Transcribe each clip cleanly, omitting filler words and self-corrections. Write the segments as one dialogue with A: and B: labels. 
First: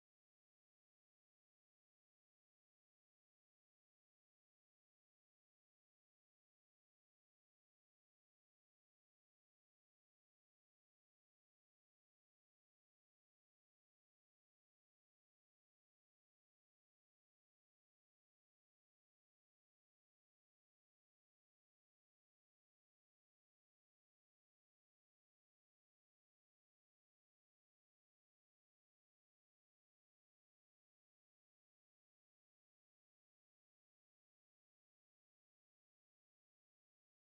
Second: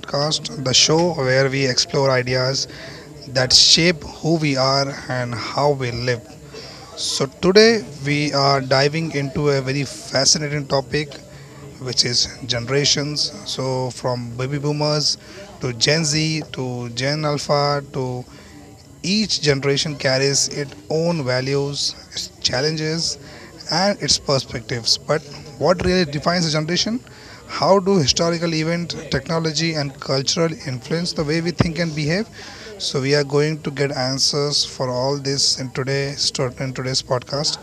A: podcast, the show where we explore ideas that shape who we are and how we live. Today we are diving into a very fascinating topic which is generations. So from baby boomers to Gen Z to Gen Alpha, to each generation carries its own values, its challenges, and its perspectives. But what really defines a generation? How do historical events, technology, and cultural influence the way we think and behave? So we are going to get answers for all this in today's podcast.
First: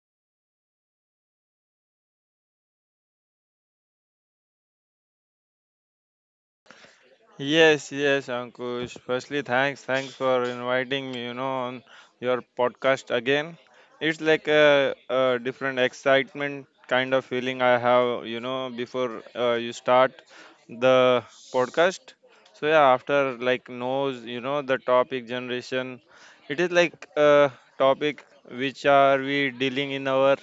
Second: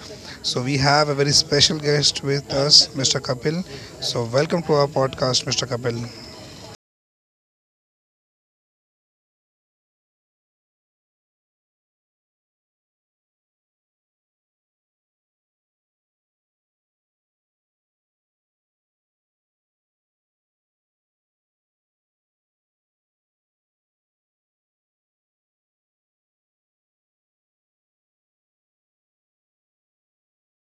A: So we have a very special guest with us, Mr. Kapil. So welcome to our podcast, Mr. Kapil.
B: Yes, yes, Ankush. Firstly, thanks for inviting me. You know, on your podcast again. It's like a different excitement kind of feeling I have. You know, before you start the podcast. So yeah, after like knows, you know, the topic generation. It is like a topic which are we dealing in our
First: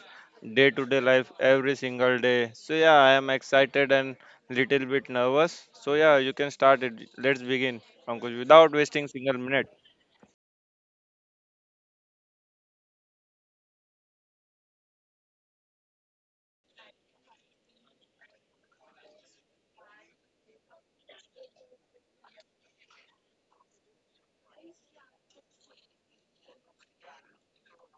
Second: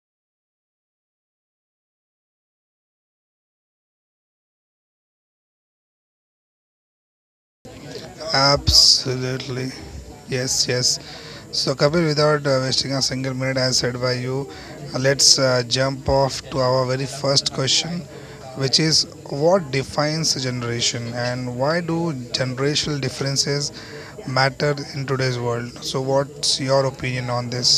B: day-to-day life every single day. So yeah, I am excited and little bit nervous. So yeah, you can start it. Let's begin, Pankaj, without wasting single minute.
A: Absolutely, yes, yes. So Kapil, without wasting a single minute, as said by you, let's jump off to our very first question, which is what defines a generation and why do generational differences matter in today's world? So what's your opinion on this?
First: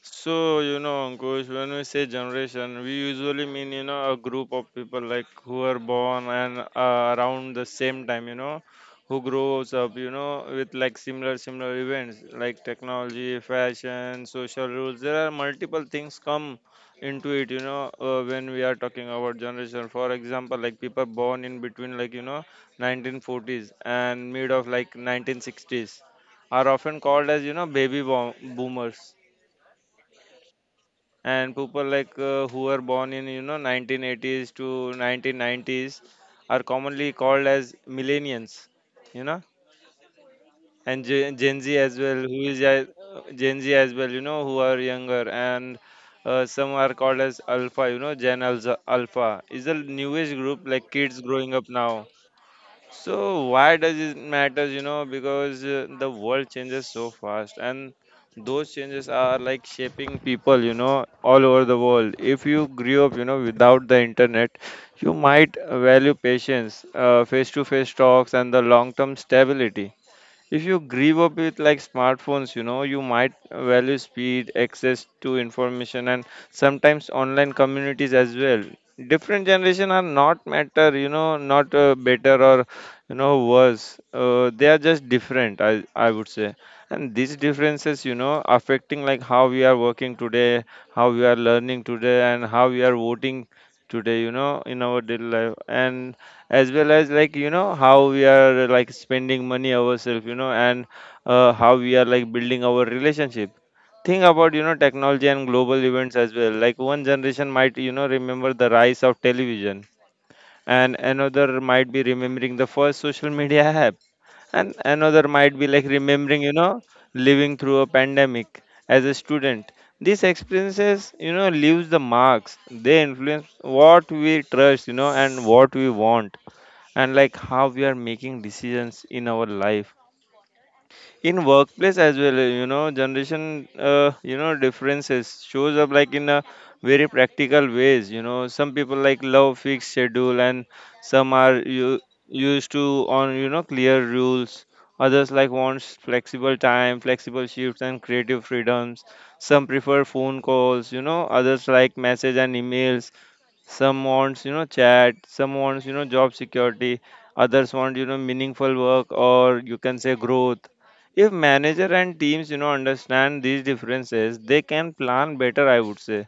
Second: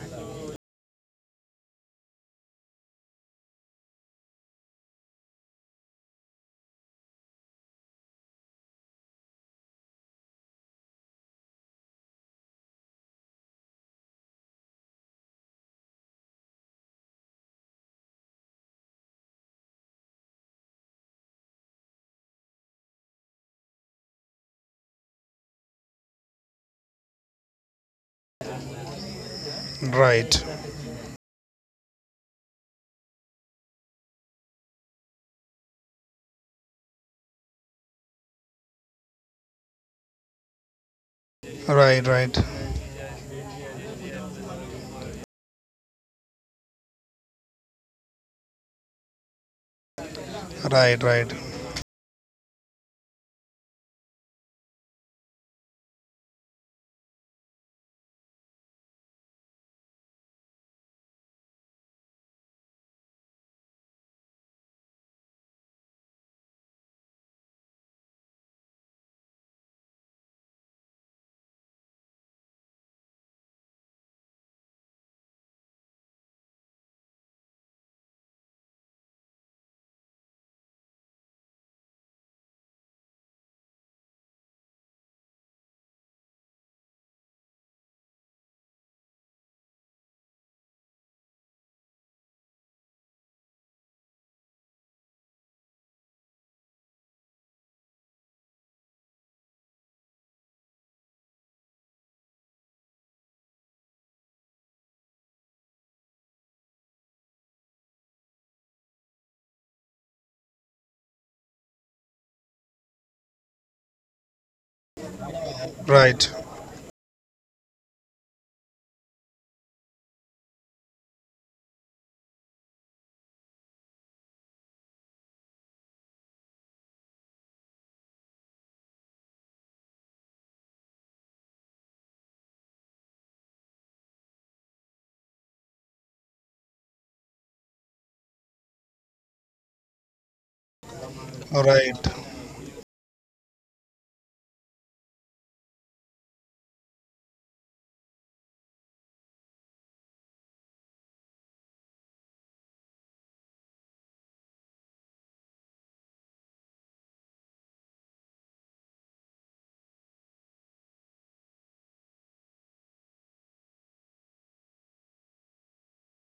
B: So, you know, Ankush, when we say generation, we usually mean, you know, a group of people like who are born and around the same time, you know, who grows up, you know, with like similar events like technology, fashion, social rules. There are multiple things come into it, you know, when we are talking about generation. For example, like people born in between like, you know, 1940s and mid of like 1960s are often called as, you know, boomers
A: Right,
B: and people like who are born in you know 1980s to 1990s are commonly called as millennials, you know, and gen z as
A: right,
B: well
A: right,
B: gen z as well, you know, who are younger, and some are called as alpha, you know. Alpha is the newest group, like
A: right,
B: kids
A: right,
B: growing up now. So why does it matters? You know, because the world changes so fast, and those changes are like shaping people. You know, all over the world. If you grew up, you know, without the internet, you might value patience, face-to-face talks, and the long-term stability. If you grew up with like smartphones, you know, you might value speed, access to information, and sometimes online communities as well. Different generation are not matter, you know, not better or, you know, worse. They are just different, I would say. And these differences, you know, affecting like how we are working today, how we are learning today, and how we are voting today, you know, in our daily life, and as well as like, you know, how we are like spending money ourselves, you know, and how we are like building our relationship. Think about, you know, technology and global events as well. Like one generation might, you know, remember the rise of television, and another might be remembering the first social media app, and another might be like
A: right,
B: remembering, you know, living through a pandemic as a student. These experiences, you know, leaves the marks. They influence what we trust, you know, and what we want, and like how we are making decisions in our life. In workplace as well, you know, generation you know differences shows up like in a very practical ways. You know, some people like love fixed schedule, and some are you
A: right,
B: used to on, you know, clear rules. Others like wants flexible time, flexible shifts, and creative freedoms. Some prefer phone calls, you know, others like message and emails. Some wants, you know, chat. Some wants, you know, job security. Others want, you know, meaningful work, or you can say growth. If manager and teams, you know, understand these differences, they can plan better, I would say.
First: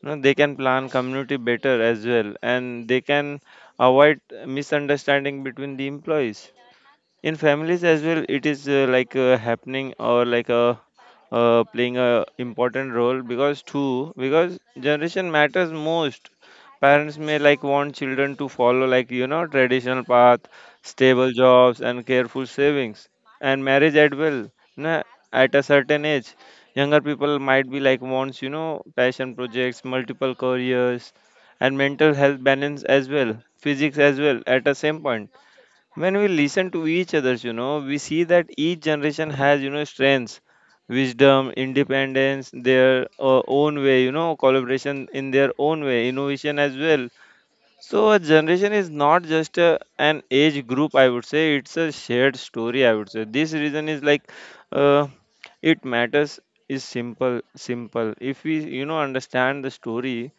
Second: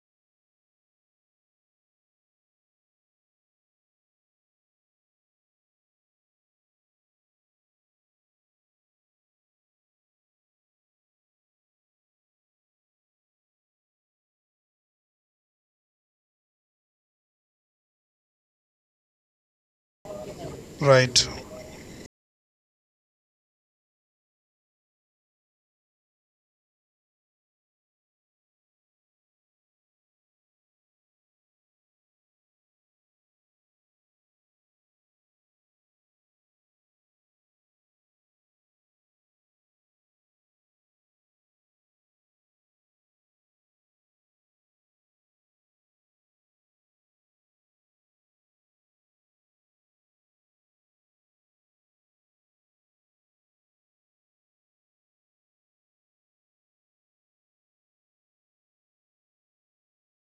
B: You know, they can plan community better as well, and they can avoid misunderstanding between the employees. In families as well, it is like happening, or like playing a important role, because too, because generation matters most. Parents may like want children to follow like, you know, traditional path, stable
A: right,
B: jobs, and careful savings, and marriage as well, na- at a certain age. Younger people might be like wants, you know, passion projects, multiple careers, and mental health balance as well, physics as well, at the same point. When we listen to each others, you know, we see that each generation has, you know, strengths, wisdom, independence their own way, you know, collaboration in their own way, innovation as well. So a generation is not just an age group. I would say it's a shared story. I would say this reason is like, uh, it matters is simple. Simple. If we, you know, understand the story,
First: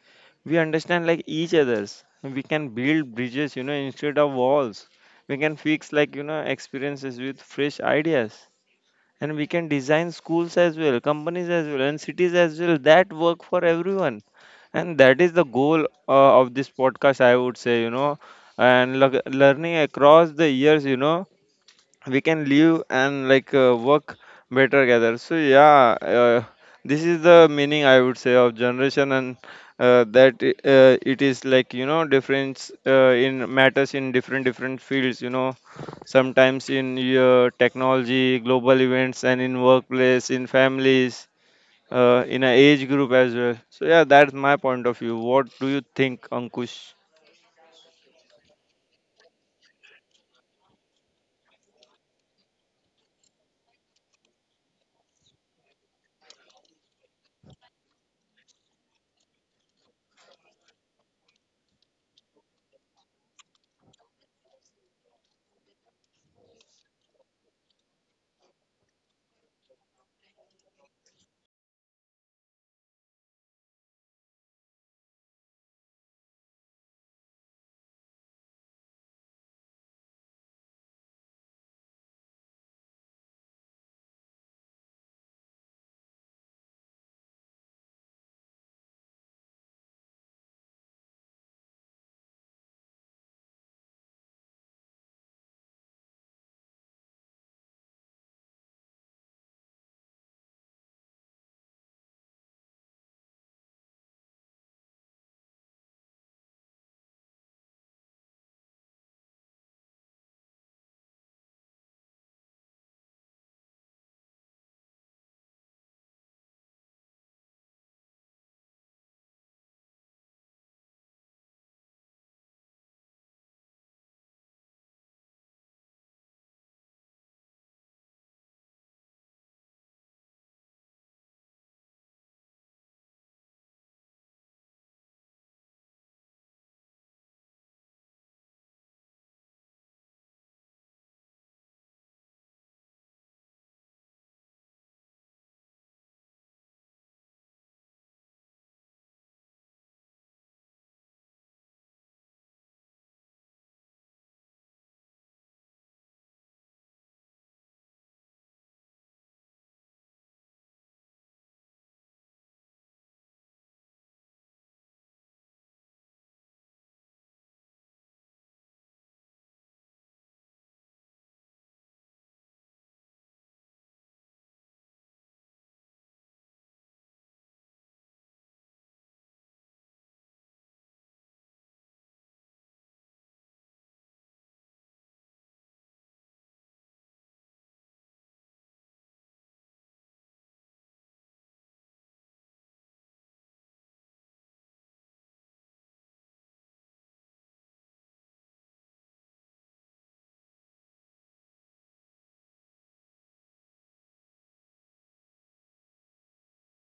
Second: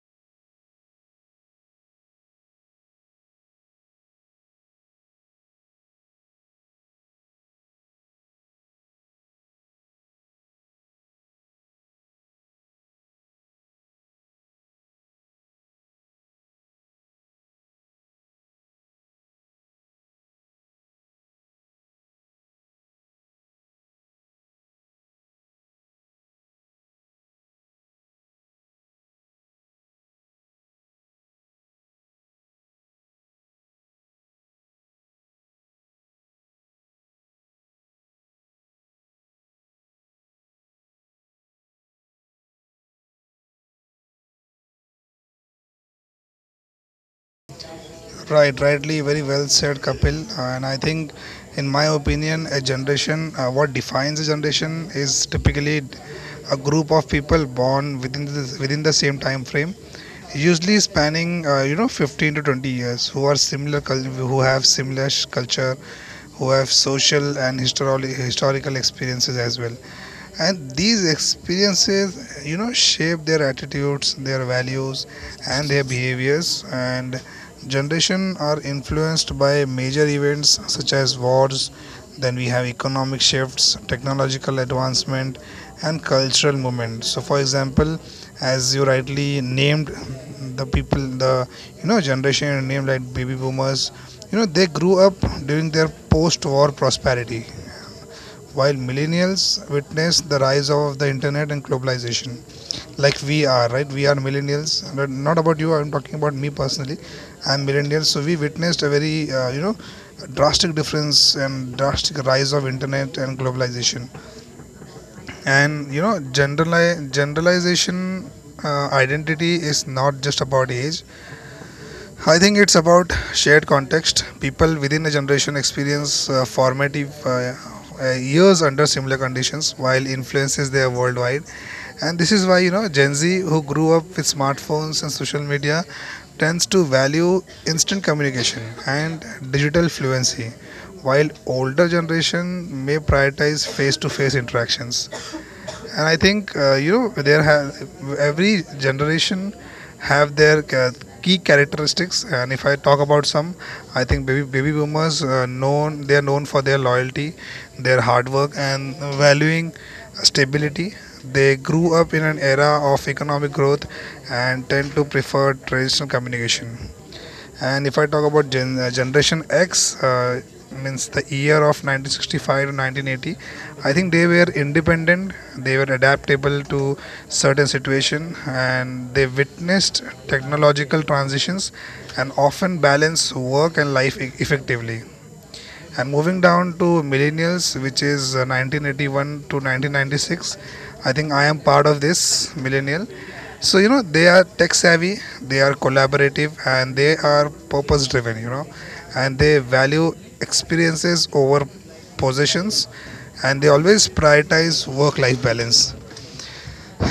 B: we understand like each others. We can build bridges, you know, instead of walls. We can fix like, you know, experiences with fresh ideas, and we can design schools as well, companies as well, and cities as well that work for everyone, and that is the goal of this podcast, I would say, you know, and learning across the years, you know, we can live and like work better together. So yeah, this is the meaning, I would say, of generation, and it is like, you know, difference in matters in different different fields, you know, sometimes in your technology, global events, and in workplace, in families, in a age group as well. So yeah, that's my point of view. What do you think, Ankush?
A: right, rightly, very well said, Kapil. And I think, in my opinion, a generation, what defines a generation, is typically a group of people born within the same time frame, usually spanning 15 to 20 years, who are who have culture, who have social and historical experiences as well. And these experiences, you know, shape their attitudes, their values, and their behaviors. And generation are influenced by major events such as wars. Then we have economic shifts, technological advancement, and cultural movement. So for example, as you rightly named, the people the you know, generation you named like baby boomers, you know, they grew up during their post war prosperity, while millennials witness the rise of the internet and globalization. Like we are, right, we are millennials. Not about you, I'm talking about me personally. I'm millennial. So we witnessed a very you know, drastic difference and drastic rise of internet and globalization. And you know, generalization, identity is not just about age. I think it's about shared context. People within a generation experience formative years under similar conditions, while influences they are worldwide. And this is why, you know, Gen Z, who grew up with smartphones and social media, tends to value instant communication and digital fluency, while older generation may prioritize face-to-face interactions. And I think, you know, there have, every generation have their key characteristics. And if I talk about some, I think baby boomers, known they are known for their loyalty, their hard work, and valuing stability. They grew up in an era of economic growth and tend to prefer traditional communication. And if I talk about Generation X, means the year of 1965 to 1980, I think they were independent, they were adaptable to certain situation, and they witnessed technological transitions and often balance work and life effectively. And moving down to millennials, which is 1981 to 1996, I think I am part of this millennial. So you know, they are tech savvy, they are collaborative, and they are purpose driven. You know, and they value experiences over possessions, and they always prioritize work-life balance.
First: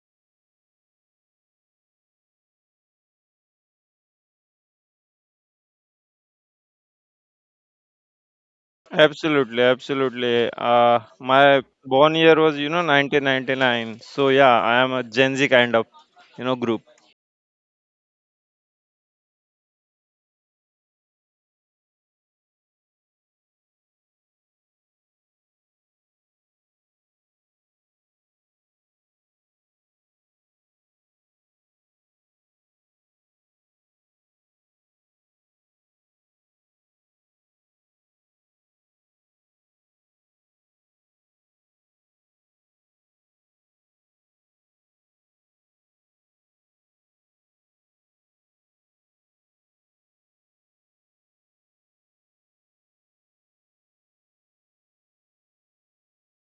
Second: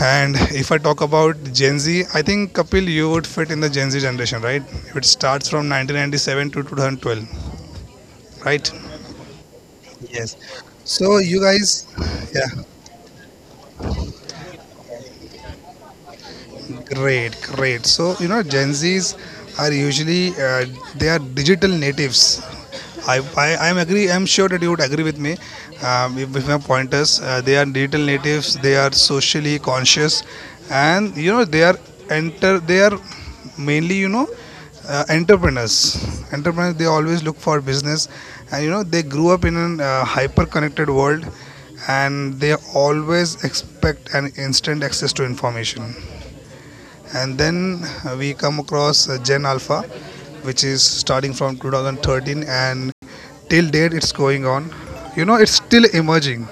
A: And if I talk about Gen Z, I think Kapil, you would fit in the Gen Z generation, right? It starts from 1997 to 2012, right?
B: Absolutely,
A: Yes.
B: absolutely.
A: So you
B: My
A: guys,
B: born year
A: yeah,
B: was, you know, 1999. So yeah, I am a Gen Z kind of, you know, group.
A: great, great. So you know, Gen Zs are usually they are digital natives. I'm agree. I'm sure that you would agree with me with my pointers. They are digital natives. They are socially conscious, and you know, they are enter. They are mainly, you know, entrepreneurs. Entrepreneurs. They always look for business, and you know, they grew up in a hyper-connected world, and they always expect an instant access to information. And then we come across Gen Alpha, which is starting from 2013 and till date it's going on. You know, it's still emerging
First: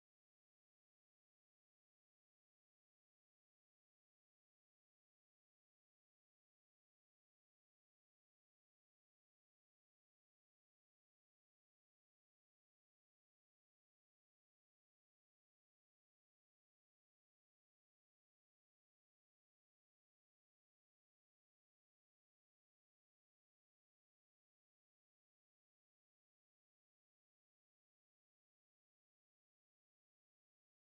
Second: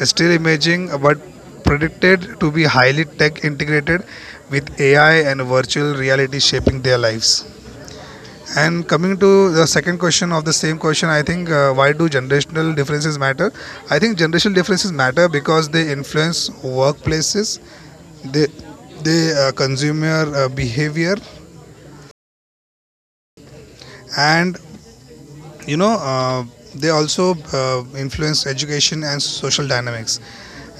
A: it's still emerging, but predicted to be highly tech integrated with ai and virtual reality shaping their lives. And coming to the second question of the same question, I think, why do generational differences matter? I think generational differences matter because they influence workplaces, they they consumer behavior, and you know, they also uh, influence education and social dynamics.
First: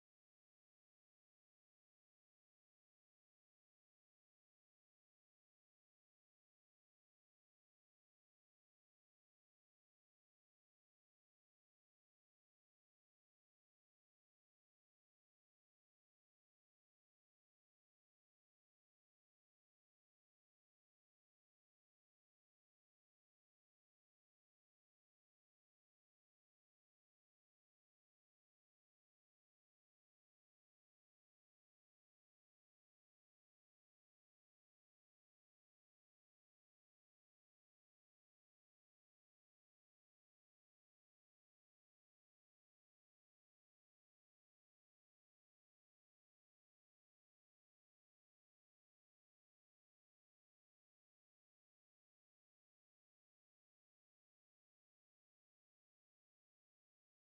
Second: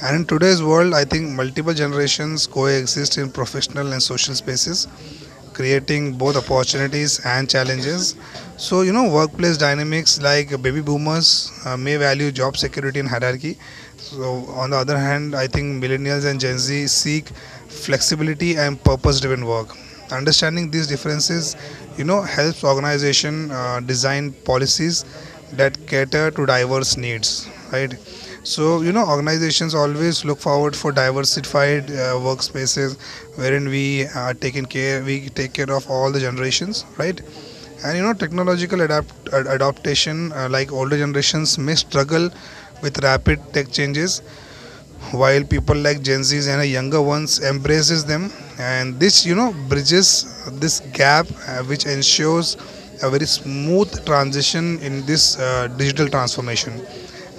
A: And in today's world, I think multiple generations coexist in professional and social spaces, creating both opportunities and challenges. So you know, workplace dynamics, like baby boomers may value job security and hierarchy. So on the other hand, I think millennials and Gen Z seek flexibility and purpose-driven work. Understanding these differences, you know, helps organization design policies that cater to diverse needs, right? So you know, organizations always look forward for diversified workspaces wherein we take care of all the generations, right? And you know, technological adaptation, like older generations may struggle with rapid tech changes, while people like Gen Zs and younger ones embraces them. And this, you know, bridges this gap, which ensures a very smooth transition in this digital transformation.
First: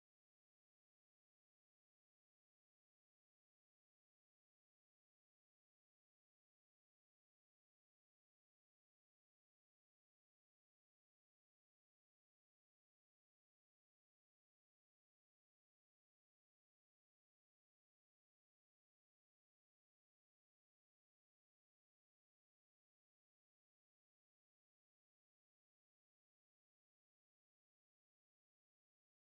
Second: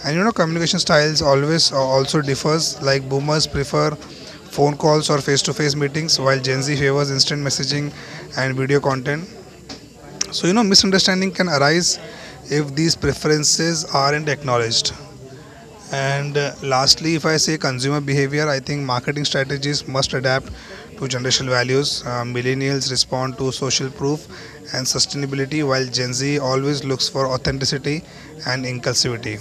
A: And you know, communication styles always also differs. Like boomers prefer phone calls or face-to-face meetings, while Gen Z favors instant messaging and video content. So you know, misunderstanding can arise if these preferences aren't acknowledged. And lastly, if I say consumer behavior, I think marketing strategies must adapt to generational values. Millennials respond to social proof and sustainability, while Gen Z always looks for authenticity and inclusivity.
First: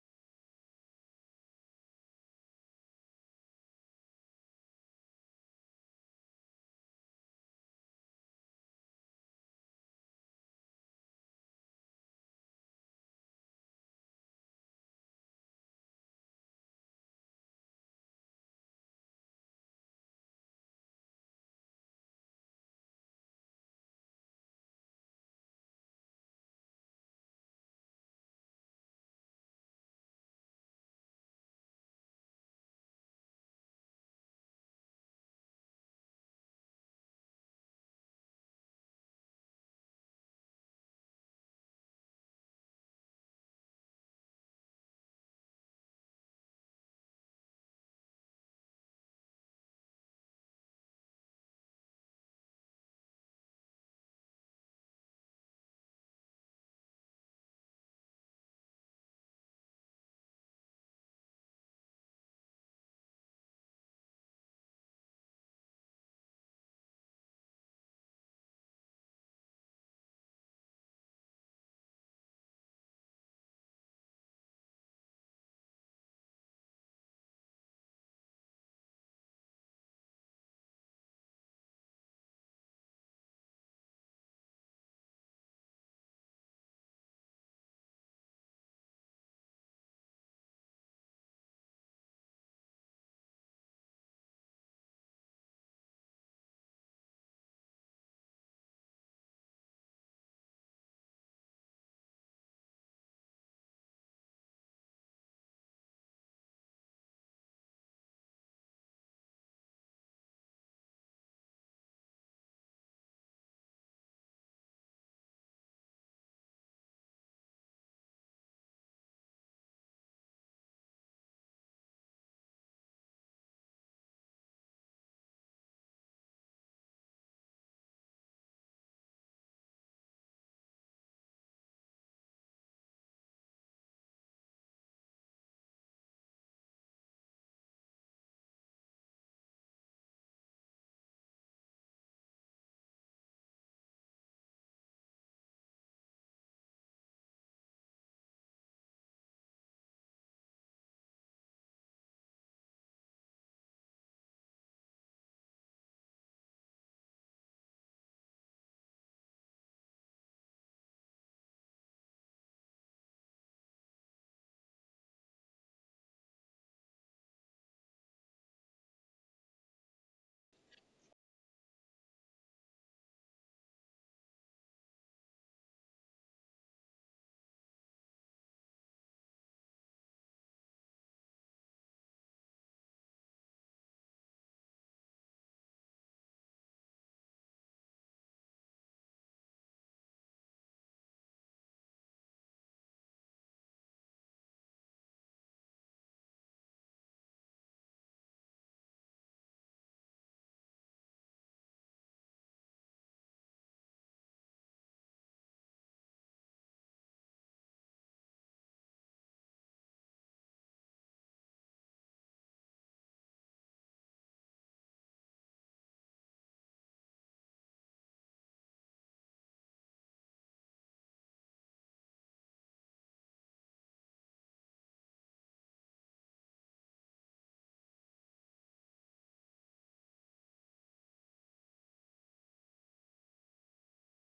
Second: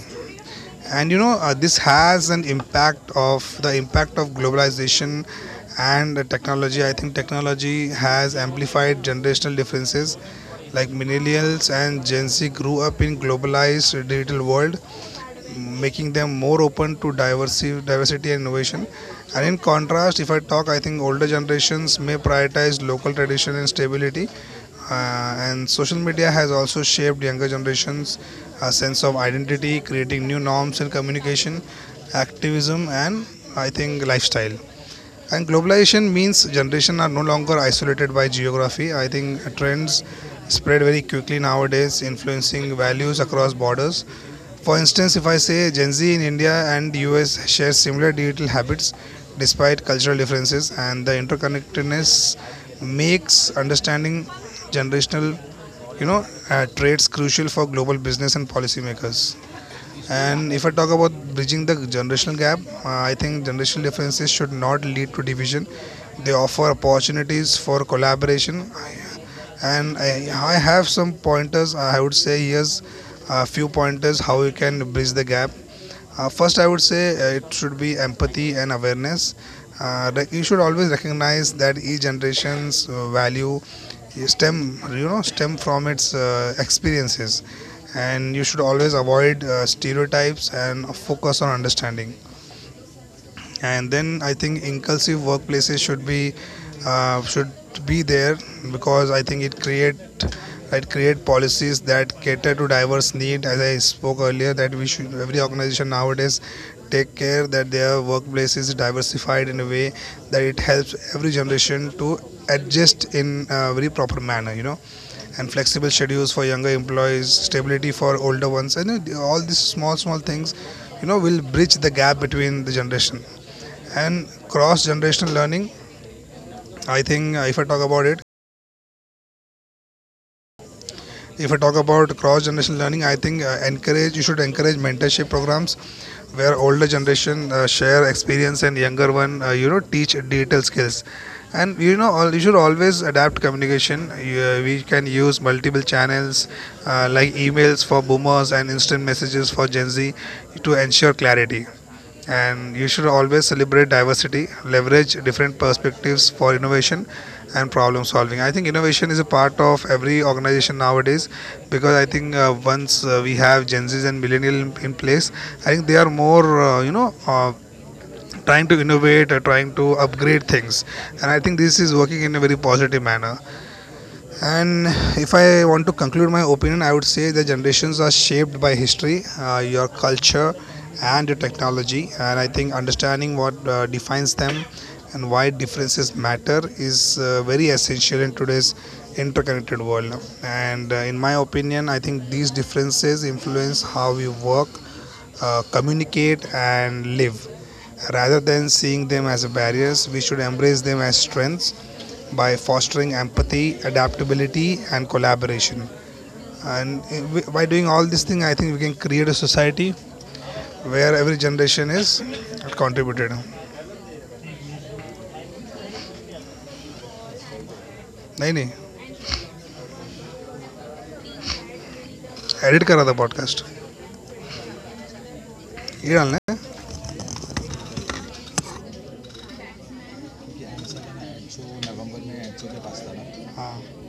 A: And you know, this has an impact of the impact of globalization and technology. I think technology has amplified generational differences. Like millennials and Gen Z grew up in globalized digital world, making them more open to diversity and innovation. And in contrast, if I talk, I think older generations may prioritize local tradition and stability. And social media has also shaped younger generations' a sense of identity, creating new norms in communication, activism, and I think lifestyle. And globalization means generations are no longer isolated by geography. I think trends spread very quickly nowadays, influencing values across borders. For instance, if I say Gen Z in India and US share similar digital habits despite cultural differences. And the interconnectedness makes understanding generational, you know, traits crucial for global business and policymakers. And if I talk about bridging the generational gap, I think generational differences should not lead to division. They offer opportunities for collaboration, and I have some pointers. I would say here's a few pointers how you can bridge the gap. Uh, first, I would say it should be empathy and awareness. Like, you should always recognize that each generation's value stem from its experiences, and you should always avoid stereotypes and focus on understanding. And then I think inclusive workplaces should be there, because I think it create policies that cater to diverse need. As I spoke earlier, that we should, every organization nowadays, take care that their workplace is diversified in a way that it helps every generation to adjust in a very proper manner, you know. And flexible schedules for younger employees, stability for older ones, and all these small small things, you know, will bridge the gap between the generation. And cross generational learning, I think, if I talk about it if I talk about cross-generation learning, I think, encourage you should encourage mentorship programs where older generation share experience and younger one you know, teach digital skills. And you know, you should always adapt communication. We can use multiple channels like emails for boomers and instant messages for Gen Z to ensure clarity. And you should always celebrate diversity, leverage different perspectives for innovation and problem solving. I think innovation is a part of every organization nowadays, because I think once we have Gen Zs and millennial in place, I think they are more, trying to innovate or trying to upgrade things. And I think this is working in a very positive manner. And if I want to conclude my opinion, I would say the generations are shaped by history, your culture, and your technology. And I think understanding what defines them and why differences matter is very essential in today's interconnected world. And in my opinion, I think these differences influence how we work, communicate, and live. Rather than seeing them as barriers, we should embrace them as strengths by fostering empathy, adaptability, and collaboration. And by doing all these things, I think we can create a society where every generation is contributed. नहीं नहीं edit करा था podcast ये डालना है हाँ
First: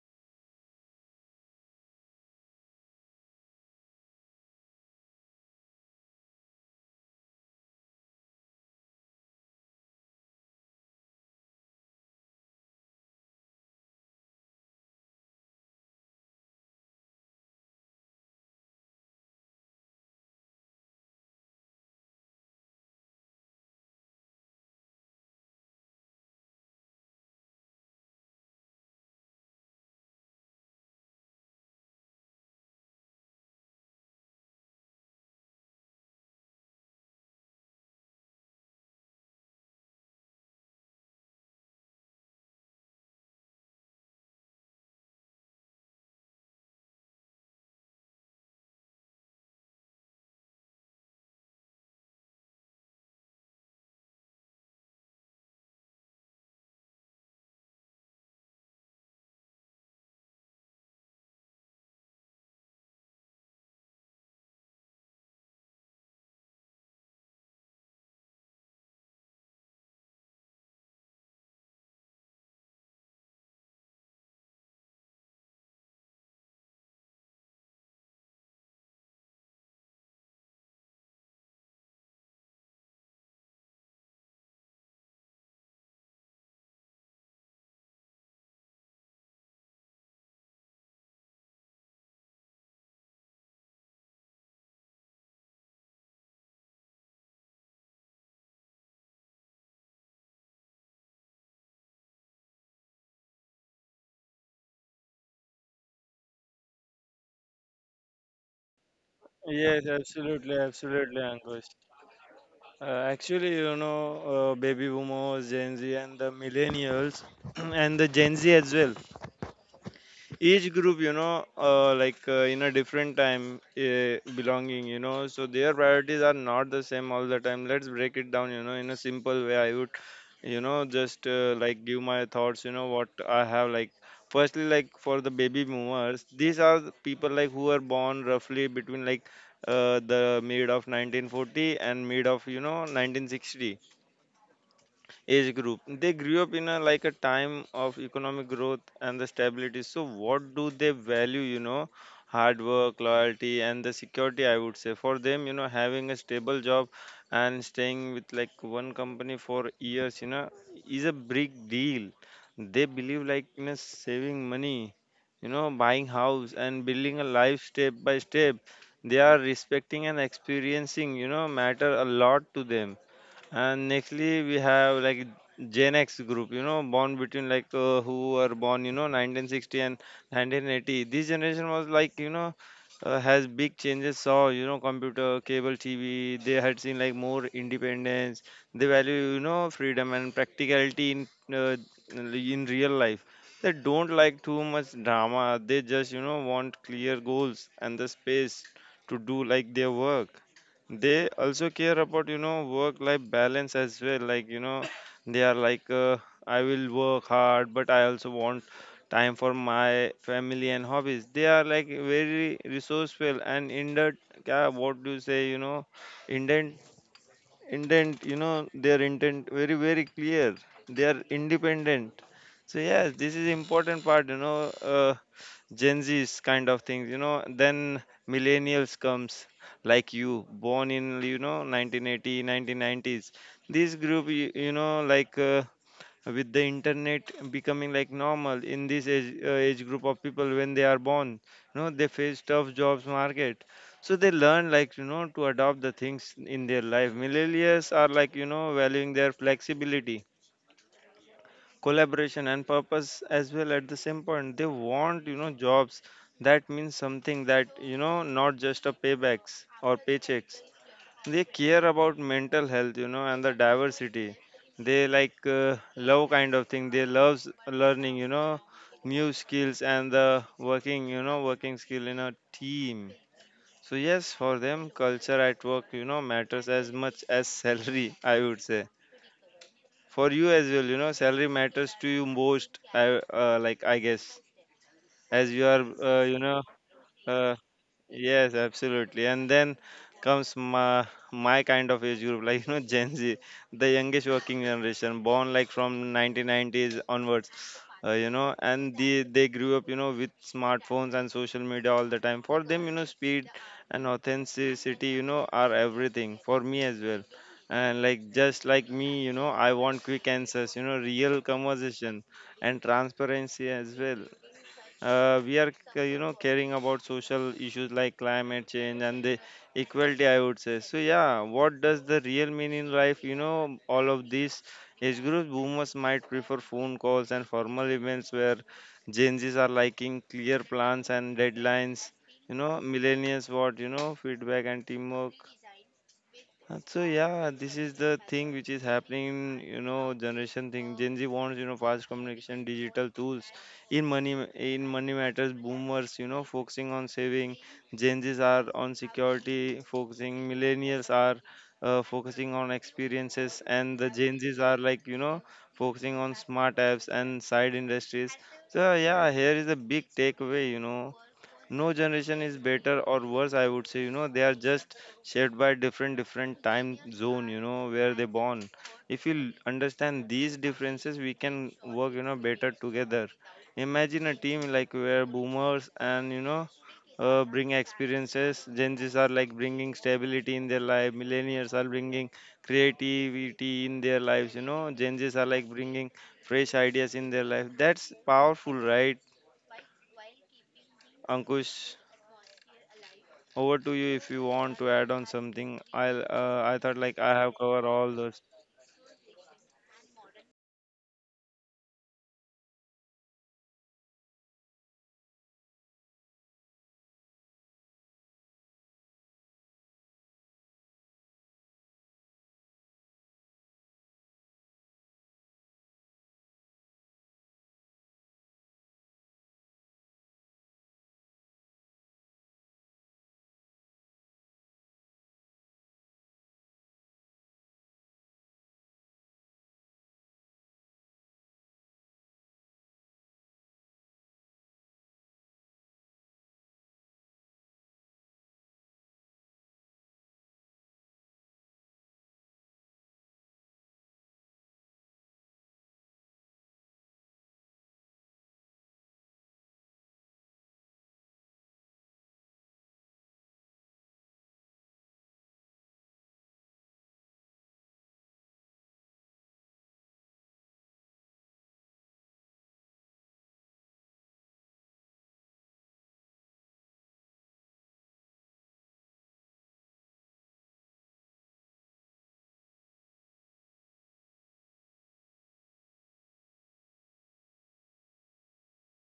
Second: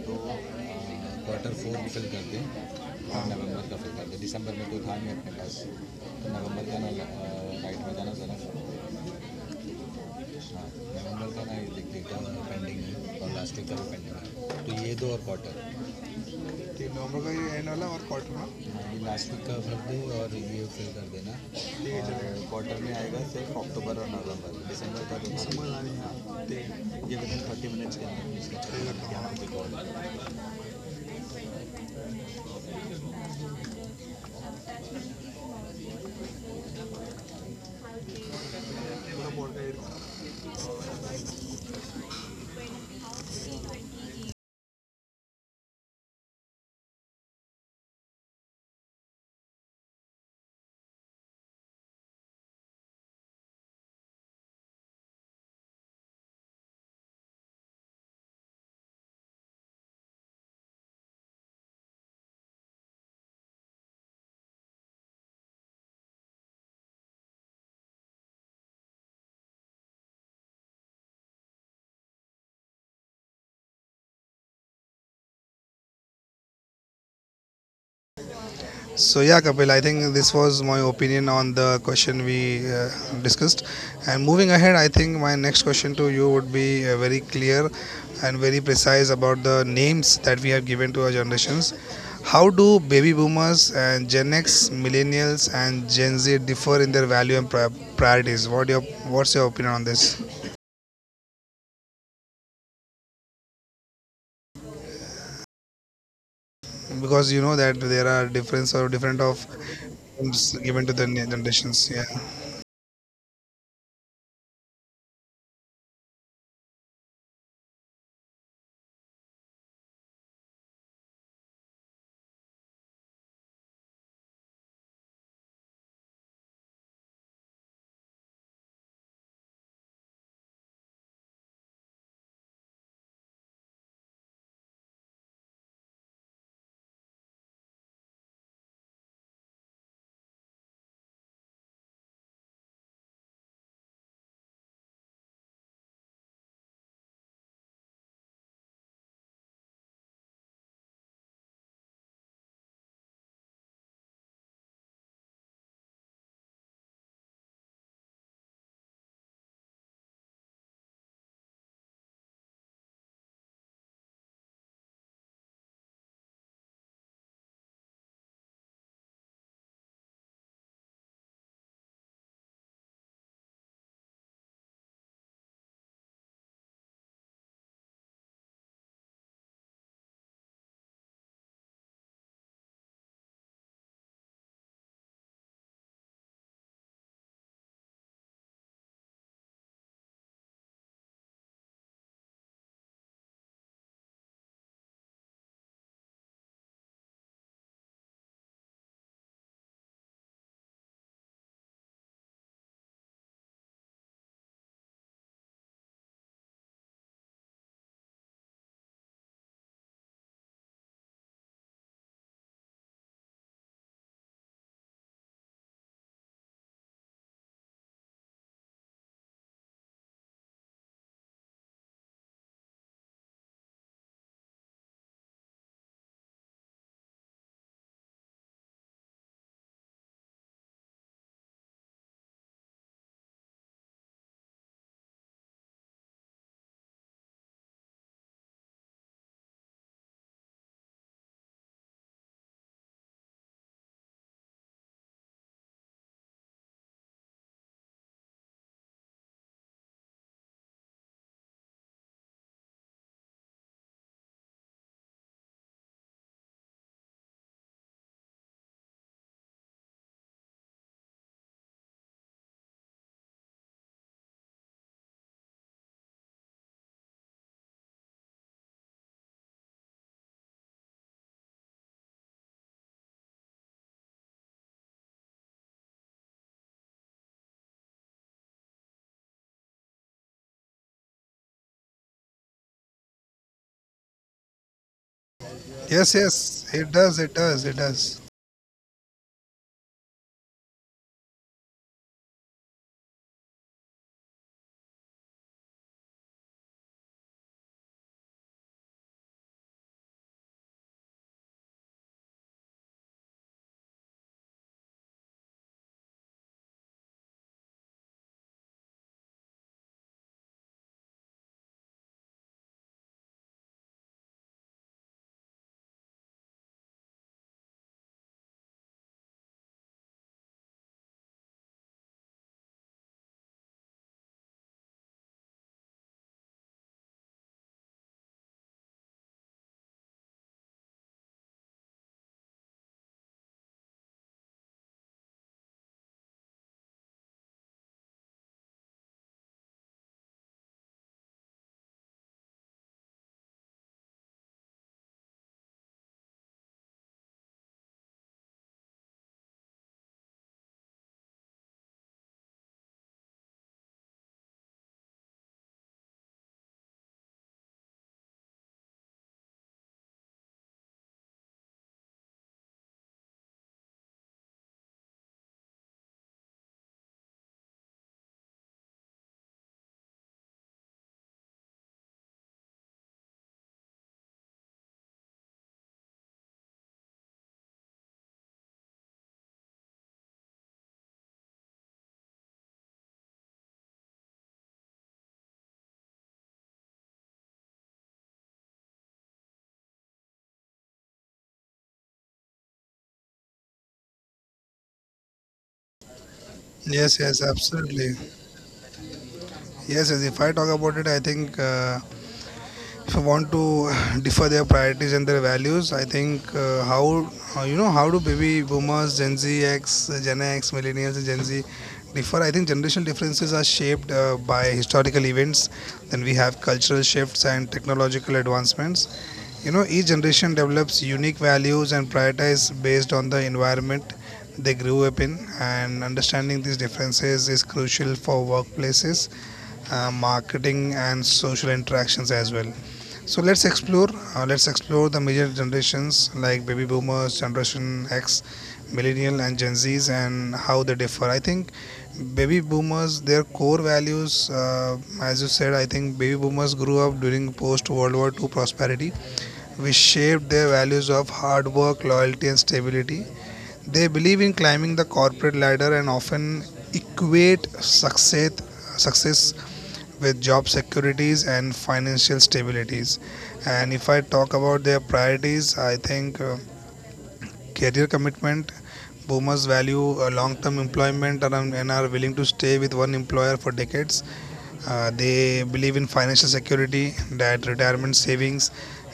A: तीन नवंबर का ये एंड वाला और क्वार्टर में. So yeah, Kapil, I think this was my opinion on the question we uh, discussed. And moving ahead, I think my next question to you would be very clear and very precise about the names that we have given to our generations. How do baby boomers and Gen X, millennials and Gen Z differ in their value and priorities? What your what's your opinion on this? Because you know that there are difference or different of
B: Yes, absolutely,
A: names given to the
B: absolutely, Ankush.
A: generations. Yeah.
B: Actually, you know, baby boomers, Gen Z, and the millennials, and the Gen Z as well. Each group, you know, in a different time belonging, you know, so their priorities are not the same all the time. Let's break it down, you know, in a simple way. I would, you know, just like give my thoughts, you know, what I have like. Firstly, like for the baby boomers, these are the people like who are born roughly between like the mid of 1940 and mid of, you know, 1960 age group. They grew up in a like a time of economic growth and the stability. So what do they value, you know? Hard work, loyalty, and the security, I would say. For them, you know, having a stable job and staying with like one company for years, you know, is a big deal. They believe like, you know, saving money, you know, buying house, and building a life step by step. They are respecting and experiencing, you know, matter a lot to them. And nextly, we have like Gen X group, you know, born between like who were born, you know, 1960 and 1980. This generation was like, you know, has big changes, saw, you know, computer, cable TV. They had seen like more independence. They value, you know, freedom and practicality uh, in real life. They don't like too much drama. They just, you know, want clear goals and the space to do like their work. They also care about, you know, work life balance as well, like, you know, they are like, I will work hard, but I also want time for my family and hobbies. They are like very resourceful, and in that, yeah, what do you say, you know, indent intent, you know, their intent very very clear, they are independent. So yes, this is important part, you know. Gen Z's kind of things, you know, then millennials comes, like you born in, you know, 1980, 1990s. This group you, you know, like, with the internet becoming like normal in this age, age group of people when they are born, you know, they face tough jobs market. So they learn like, you know, to adopt the things in their life. Millennials are like, you know, valuing their flexibility, collaboration, and purpose as well. At the same point, they want, you know, jobs that means something, that, you know, not just a paybacks or paychecks. They care about mental health, you know, and the diversity. They like love kind of thing. They loves learning, you know, new skills and the working, you know, working skill in a team. So yes, for them, culture at work, you know, matters as much as salary, I would say. For you as well, you know, salary matters to you most, I like I guess, as you
A: Yes,
B: are
A: yes,
B: you
A: it
B: know,
A: does, it does, it
B: uh,
A: does.
B: yes, absolutely. And then comes my my kind of age group, like, you know, Gen Z, the youngest working generation, born like from 1990s onwards. You know, and they grew up, you know, with smartphones and social media all the time. For them, you know, speed and authenticity, you know, are everything. For me as well. And like just like me, you know, I want quick answers, you know, real conversation, and transparency as well. We are you know, caring about social issues like climate change and the equality, I would say. So yeah, what does the real mean in life, you know, all of these age groups? Boomers might prefer phone calls and formal events, where Gen Z's are liking clear plans and deadlines, you know, millennials what, you know, feedback and teamwork. So yeah, this is the thing which is happening, you know, generation thing. Gen Z wants, you know, fast communication, digital tools. In money, in money matters, boomers, you know, focusing on saving. Gen Zs are on security, focusing. Millennials are focusing on experiences, and the Gen Zs are like, you know, focusing on smart apps and side industries. So yeah, here is a big takeaway, you know, no generation is better or worse, I would say, you know, they are just shaped by different different time zone, you know, where they born. If you understand these differences, we can work, you know, better together. Imagine a team like where boomers and, you know, bring experiences, Gen Z's are like bringing stability in their life, millennials are bringing creativity in their lives, you know, Gen Z's are like bringing fresh ideas in their life. That's powerful, right, Ankush? Over to you if you want to add on something. I'll. I thought
A: Yes,
B: like
A: yes,
B: I have covered
A: absolutely.
B: all those.
A: Yes, yes. If I talk about it, I think if I want to differ their priorities and their values, I think how you know how do baby boomers, Gen Z, X, Gen X, millennials, and Gen Z differ? I think generational differences are shaped by historical events. Then we have cultural shifts and technological advancements. You know, each generation develops unique values and prioritize based on the environment they grew up in, and understanding these differences is crucial for workplaces, marketing, and social interactions as well. So let's explore, let's explore the major generations like baby boomers, Generation X, millennial, and Gen Z's, and how they differ. I think baby boomers, their core values, as you said, I think baby boomers grew up during post World War II prosperity, which shaped their values of hard work, loyalty, and stability. They believe in climbing the corporate ladder and often equate success success with job securities and financial stabilities. And if I talk about their priorities, I think career commitment. Boomers value long-term employment and are willing to stay with one employer for decades. They believe in financial security, that retirement savings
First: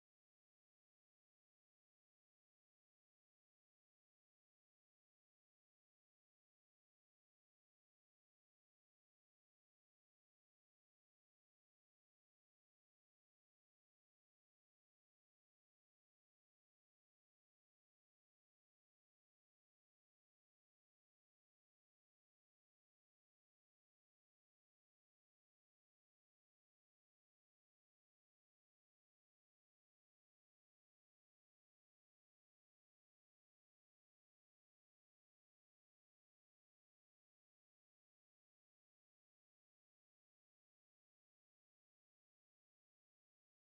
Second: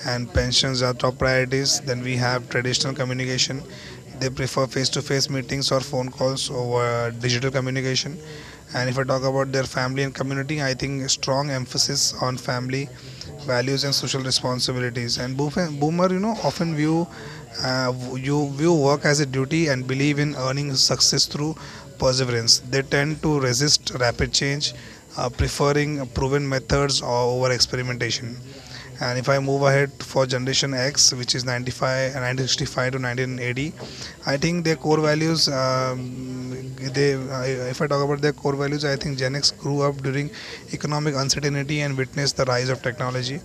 A: and pensions are top priorities. Then we have traditional communication. They prefer face-to-face meetings or phone calls over digital communication. And if I talk about their family and community, I think a strong emphasis on family values and social responsibilities, and boomer, you know, often view you view work as a duty and believe in earning success through perseverance. They tend to resist rapid change, preferring proven methods over experimentation. And if I move ahead for Generation X, which is 95 1965 to 1980, I think their core values, they if I talk about their core values, I think Gen X grew up during economic uncertainty and witnessed the rise of technology.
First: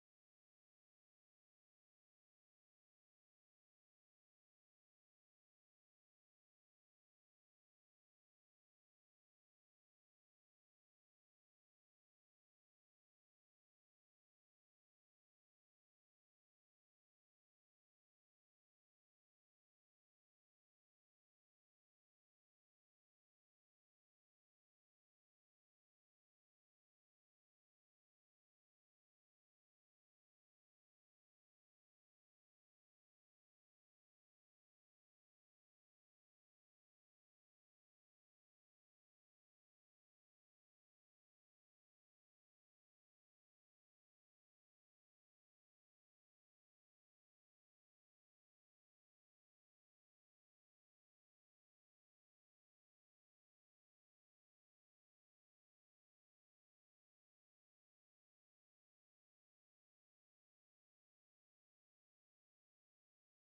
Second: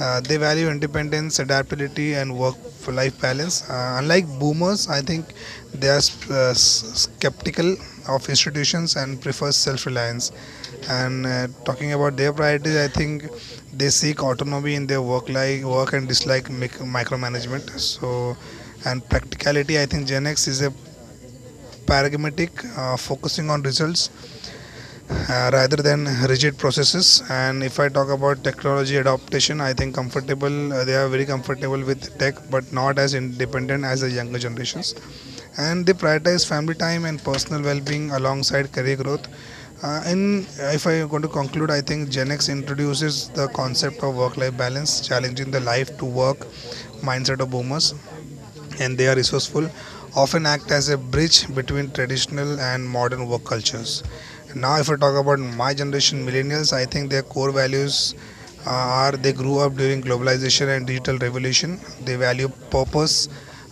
A: Uh, they value independence, adaptability, and work-life balance. Unlike boomers, I think they are uh, skeptical of institutions and prefer self-reliance. And talking about their priorities, I think they seek autonomy in their work and dislike micromanagement. So, and practicality, I think Gen X is a pragmatic, focusing on results rather than rigid processes. And if I talk about technology adaptation, I think comfortable they are very comfortable with tech, but not as independent as the younger generations. And they prioritize family time and personal well-being alongside career growth. In If I am going to conclude, I think Gen X introduces the concept of work-life balance, challenging the life to work mindset of boomers, and they are resourceful, often act as a bridge between traditional and modern work cultures. Now, if I talk about my generation, millennials, I think their core values are they grew up during globalization and digital revolution. They value purpose,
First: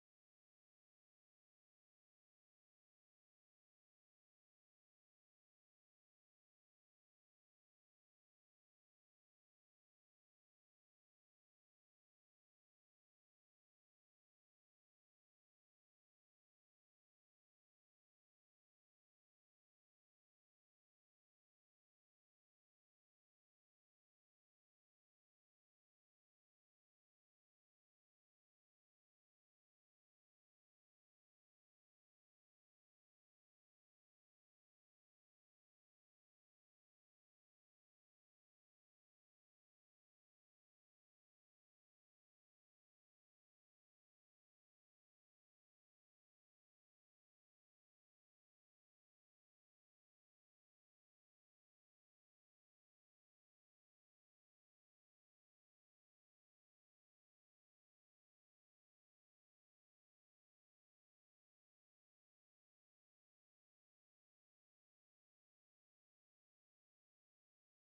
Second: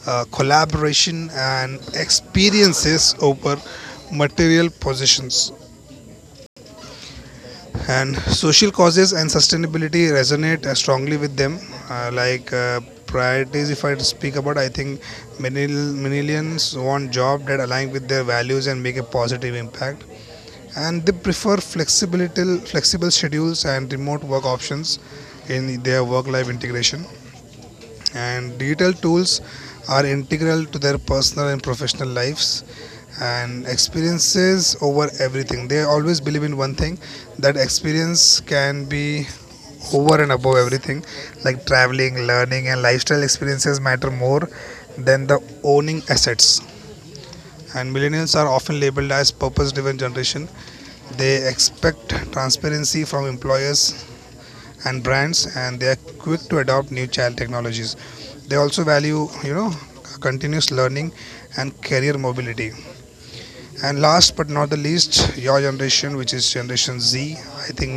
A: collaboration, and experiences over material possessions, and social causes and sustainability resonate strongly with them. uh, like uh, Priorities, if I speak about, I think many millions want jobs that align with their values and make a positive impact, and they prefer flexibility flexible schedules and remote work options in their work life integration, and digital tools are integral to their personal and professional lives, and experiences over everything. They always believe in one thing, that experience can be over and above everything, like traveling, learning, and lifestyle experiences matter more than the owning assets. And millennials are often labeled as purpose driven generation. They expect transparency from employers and brands, and they are quick to adopt new child technologies. They also value, you know, continuous learning and career mobility. And last but not the least, your generation, which is Generation Z, I think,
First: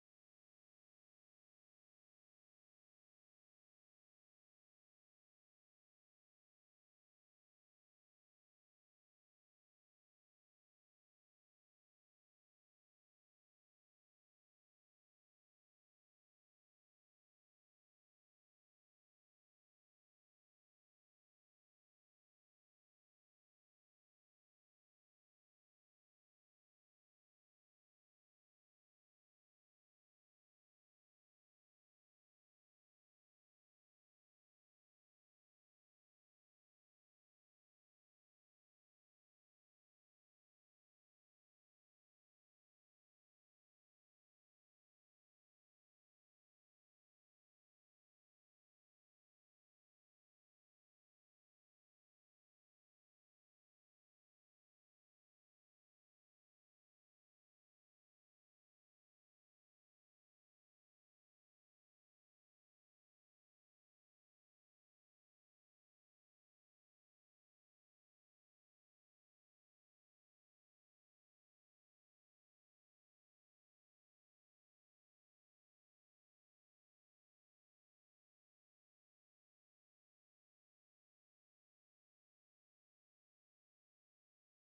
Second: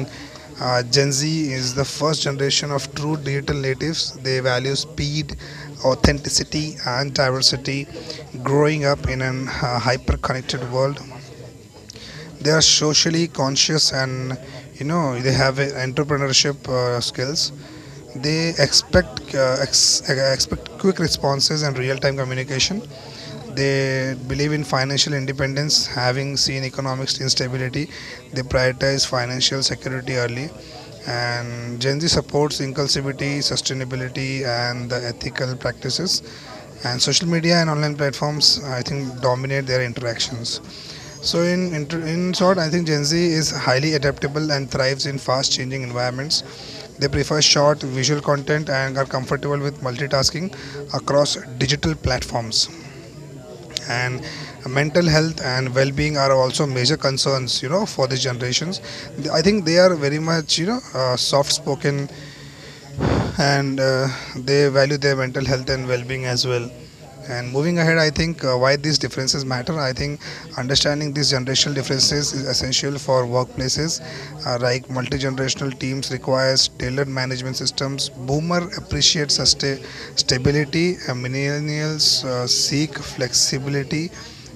A: Gen Z is the first generation of true digital natives. They value speed, authenticity, and diversity. Growing up in an hyper connected world, they are socially conscious, and, you know, they have entrepreneurship skills. They expect expect quick responses and real-time communication. They believe in financial independence, having seen economic instability. They prioritize financial security early. And Gen Z supports inclusivity, sustainability, and the ethical practices. And social media and online platforms, I think, dominate their interactions. So, in short, I think Gen Z is highly adaptable and thrives in fast-changing environments. They prefer short visual content and are comfortable with multitasking across digital platforms. And mental health and well-being are also major concerns, you know, for these generations. I think they are very much, you know, soft-spoken, and they value their mental health and well-being as well. And moving ahead, I think why these differences matter. I think understanding these generational differences is essential for workplaces. Like multi generational teams requires tailored management systems. Boomer appreciate sustain stability, and millennials seek flexibility,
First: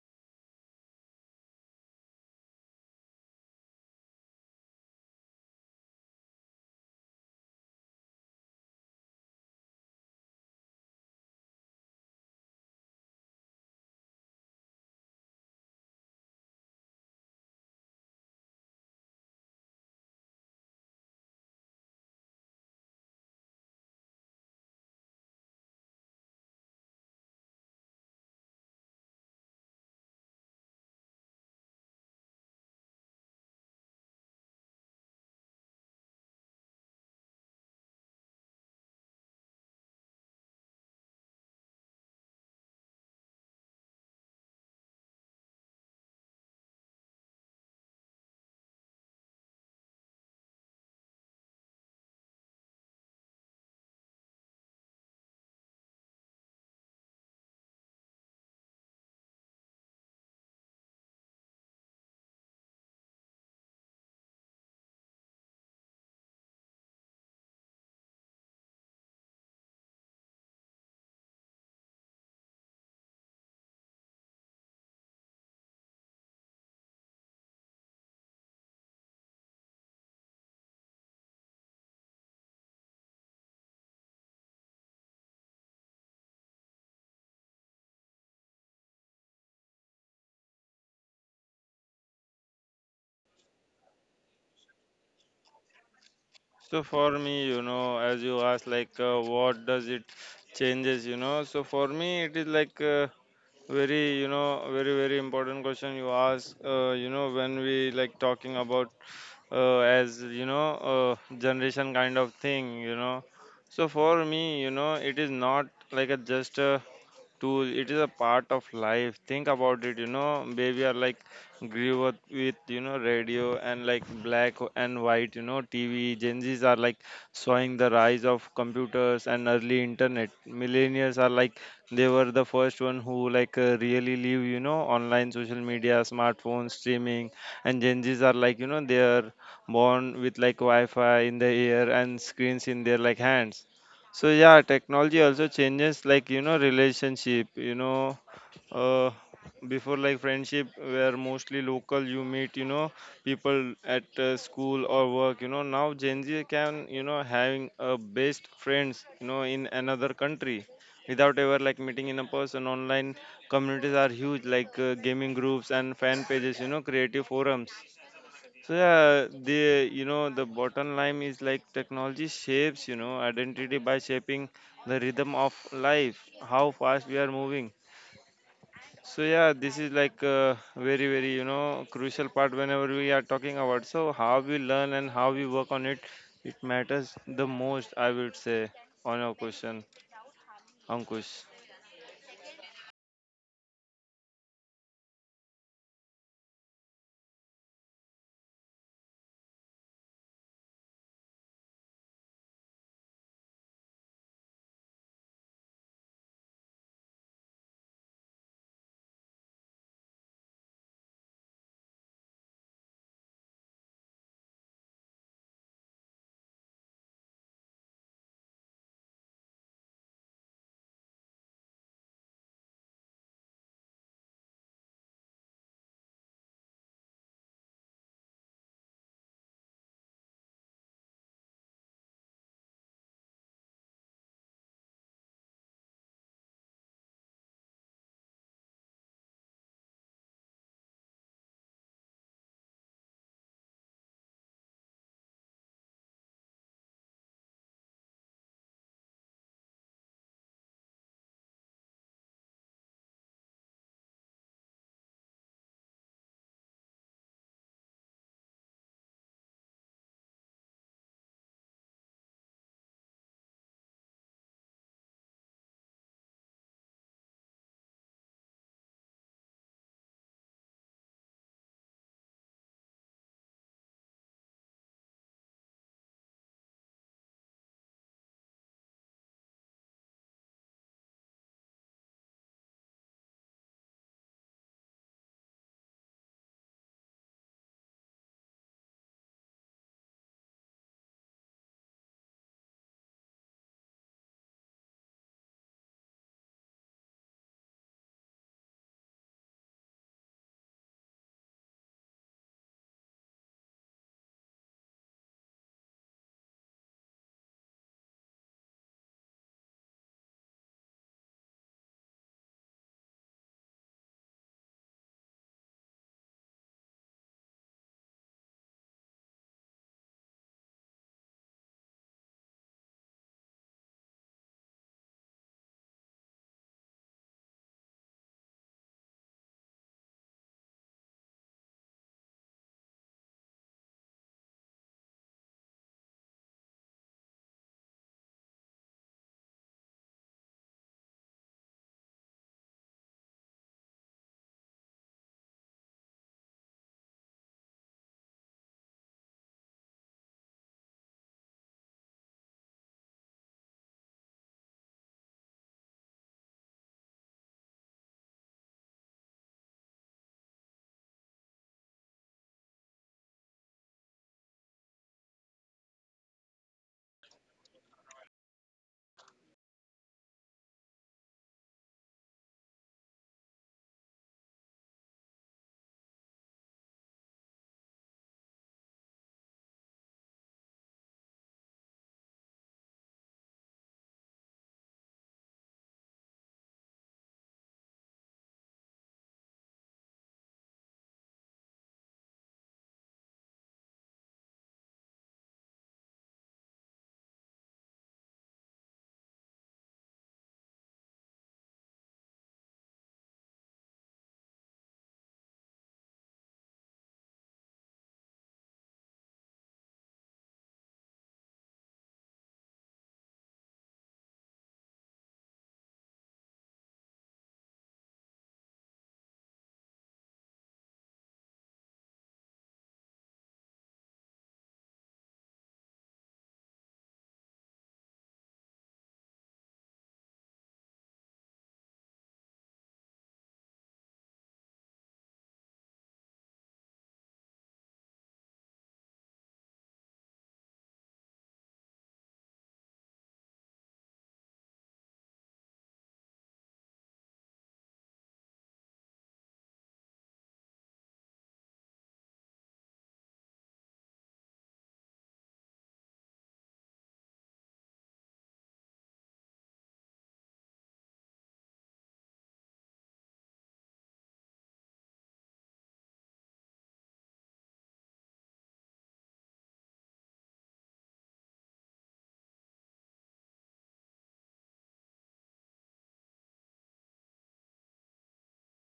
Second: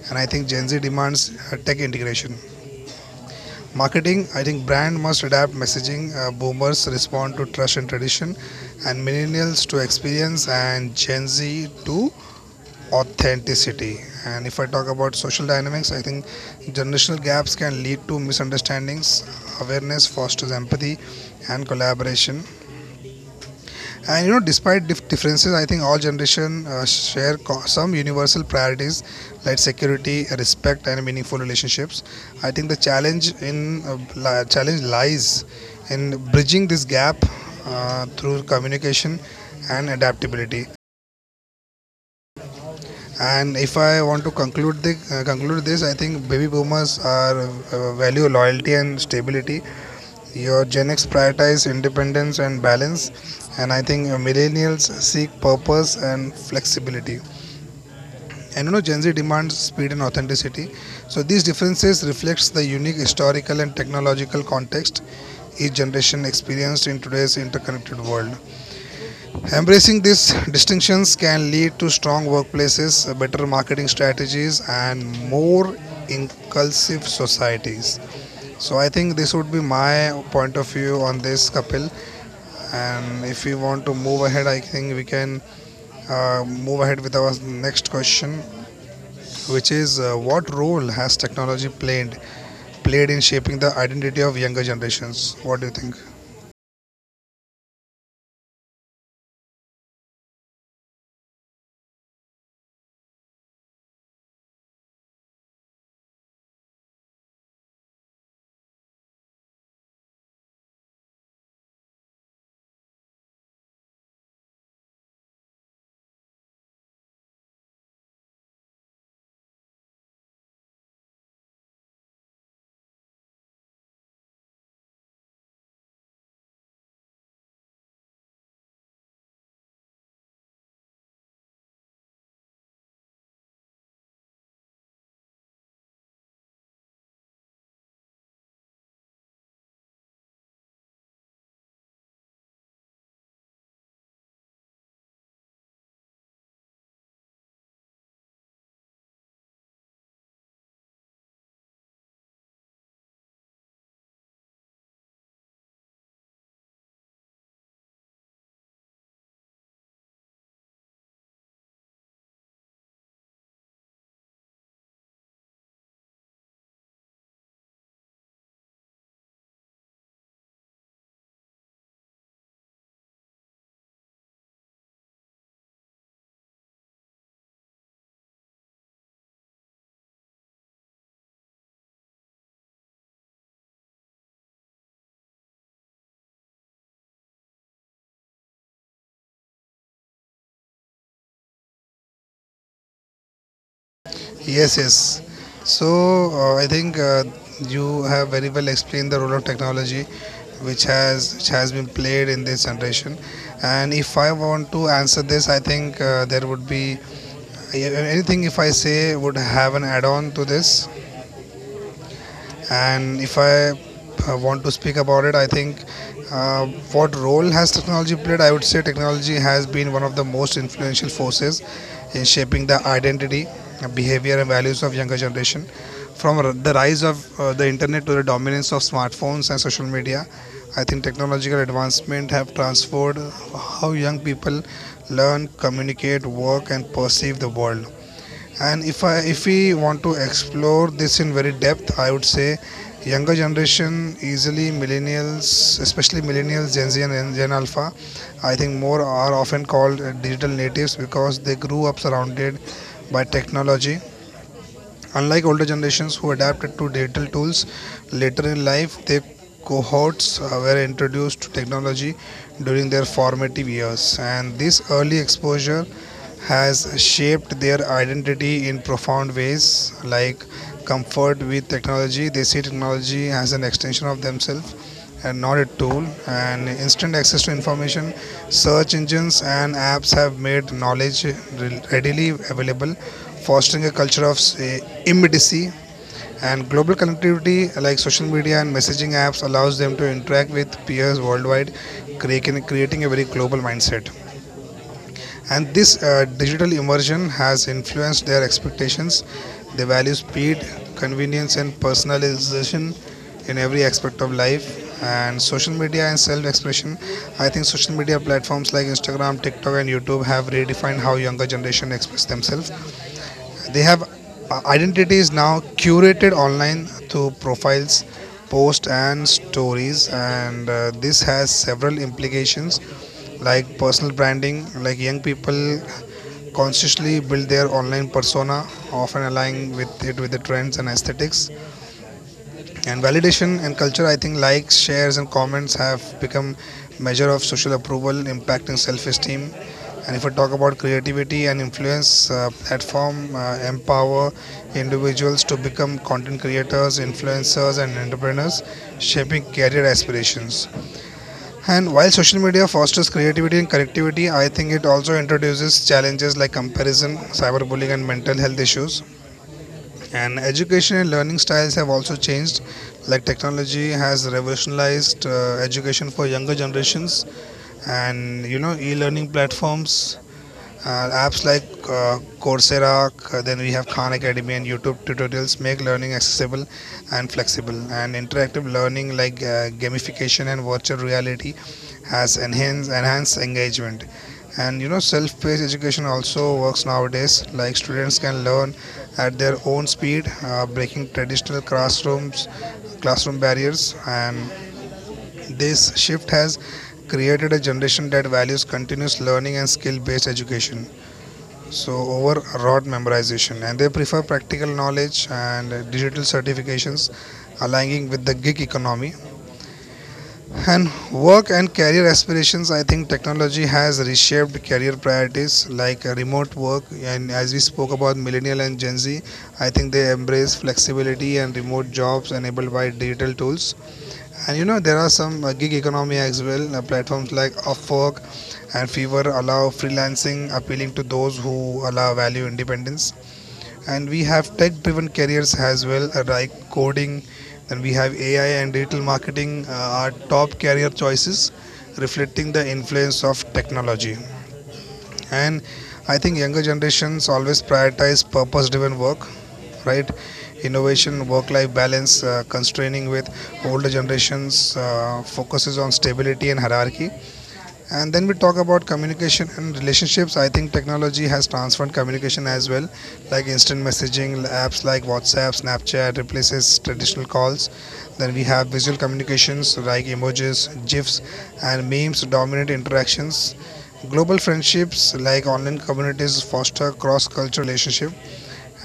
A: and I think Gen Z demands tech integration. Marketing, I think brand must adapt messaging. Boomers respond to trust and tradition, and millennials to experience, and Gen Z to authenticity. And if I talk about social dynamics, I think generational gaps can lead to misunderstandings. Awareness fosters empathy and collaboration. And you know, despite differences, I think all generations share some universal priorities, like security, respect, and meaningful relationships. I think the challenge in, uh, challenge lies in bridging this gap through communication and adaptability. And if I want to conclude conclude this, I think baby boomers are value loyalty and stability. Your Gen X prioritize independence and balance, and I think millennials seek purpose and flexibility. And you know, Gen Z demands speed and authenticity. So these differences reflects the unique historical and technological context each generation experienced in today's interconnected world. Embracing these distinctions can lead to strong workplaces, better marketing strategies, and more inclusive societies. So I think this would be my point of view on this, Kapil. And if we want to move ahead, I think we can move ahead with our next question, which is what role has technology played in shaping the identity of younger generations? What do you think?
B: So for me, you know, as you asked, like what does it changes, you know? So for me, it is like very, you know, very very important question you ask. You know, when we like talking about, as you know, uh, generation kind of thing, you know, so for me, you know, it is not like a just a tool, it is a part of life. Think about it, you know. Baby are like grew up with, you know, radio and like black and white, you know, TV. Gen Z's are like showing the rise of computers and early internet. Millennials are like they were the first one who like, really live, you know, online, social media, smartphones, streaming. And Gen Z's are like, you know, they are born with like wi-fi in the air and screens in their like hands. So yeah, technology also changes like, you know, relationship. You know, uh, before like friendship were mostly local. You meet, you know, people at school or work. You know, now Gen Z can, you know, having a best friends, you know, in another country without ever like meeting in a person. Online communities are huge, like gaming groups and fan pages, you know, creative forums. So yeah, the, you know, the bottom line is like technology shapes, you know, identity by shaping the rhythm of life, how fast we are moving. So yeah, this is like a very very, you know, crucial part whenever we are talking about. So how we learn and how we work on it, it matters the most, I would say, on your question, Ankush.
A: Yes, yes. So I think you have very well explained the role of technology, which has been played in this generation. And if I want to answer this, I think there would be anything. If I say would have an add-on to this, and if I want to speak about it, I think what role has technology played? I would say technology has been one of the most influential forces in shaping the identity, behavior, and values of younger generation. From the rise of the internet to the dominance of smartphones and social media, I think technological advancement have transformed how young people learn, communicate, work, and perceive the world. And if we want to explore this in very depth, I would say younger generation, easily millennials, especially millennials, Gen Z, and Gen Alpha, I think more are often called digital natives because they grew up surrounded by technology. Unlike older generations who adapted to digital tools later in life, their cohorts were introduced to technology during their formative years, and this early exposure has shaped their identity in profound ways, like comfort with technology. They see technology as an extension of themselves and not a tool, and instant access to information. Search engines and apps have made knowledge readily available, fostering a culture of, say, immediacy. And global connectivity, like social media and messaging apps, allows them to interact with peers worldwide, creating a very global mindset. And this digital immersion has influenced their expectations. They value speed, convenience, and personalization in every aspect of life. And social media and self expression. I think social media platforms like Instagram, TikTok, and YouTube have redefined how younger generation express themselves. They have identities now curated online through profiles, posts, and stories. And this has several implications like personal branding. Like, young people consciously build their online persona, often aligning with the trends and aesthetics. And validation and culture, I think likes, shares, and comments have become measure of social approval, impacting self-esteem. And if I talk about creativity and influence, platform empower individuals to become content creators, influencers, and entrepreneurs, shaping career aspirations. And while social media fosters creativity and connectivity, I think it also introduces challenges like comparison, cyberbullying, and mental health issues. And education and learning styles have also changed. Like, technology has revolutionized education for younger generations, and e learning platforms. Apps like Coursera, then we have Khan Academy and YouTube tutorials make learning accessible and flexible. And interactive learning like gamification and virtual reality has enhanced engagement. And self-paced education also works nowadays. Like, students can learn at their own speed, breaking traditional classroom barriers. And this shift has created a generation that values continuous learning and skill-based education, so over rote memorization. And they prefer practical knowledge and digital certifications, aligning with the gig economy. And work and career aspirations, I think technology has reshaped career priorities like remote work. And as we spoke about millennial and Gen Z, I think they embrace flexibility and remote jobs enabled by digital tools. And there are some gig economy as well. Platforms like Upwork and Fiverr allow freelancing, appealing to those who allow value independence. And we have tech driven careers as well, like coding. And we have ai and digital marketing are top career choices, reflecting the influence of technology. And I think younger generations always prioritize purpose driven work, right, innovation, work life balance, constraining with older generations, focuses on stability and hierarchy. And then we talk about communication and relationships. I think technology has transformed communication as well, like instant messaging apps like WhatsApp, Snapchat replaces traditional calls. Then we have visual communications like emojis, GIFs, and memes dominate interactions. Global friendships like online communities foster cross-cultural relationship.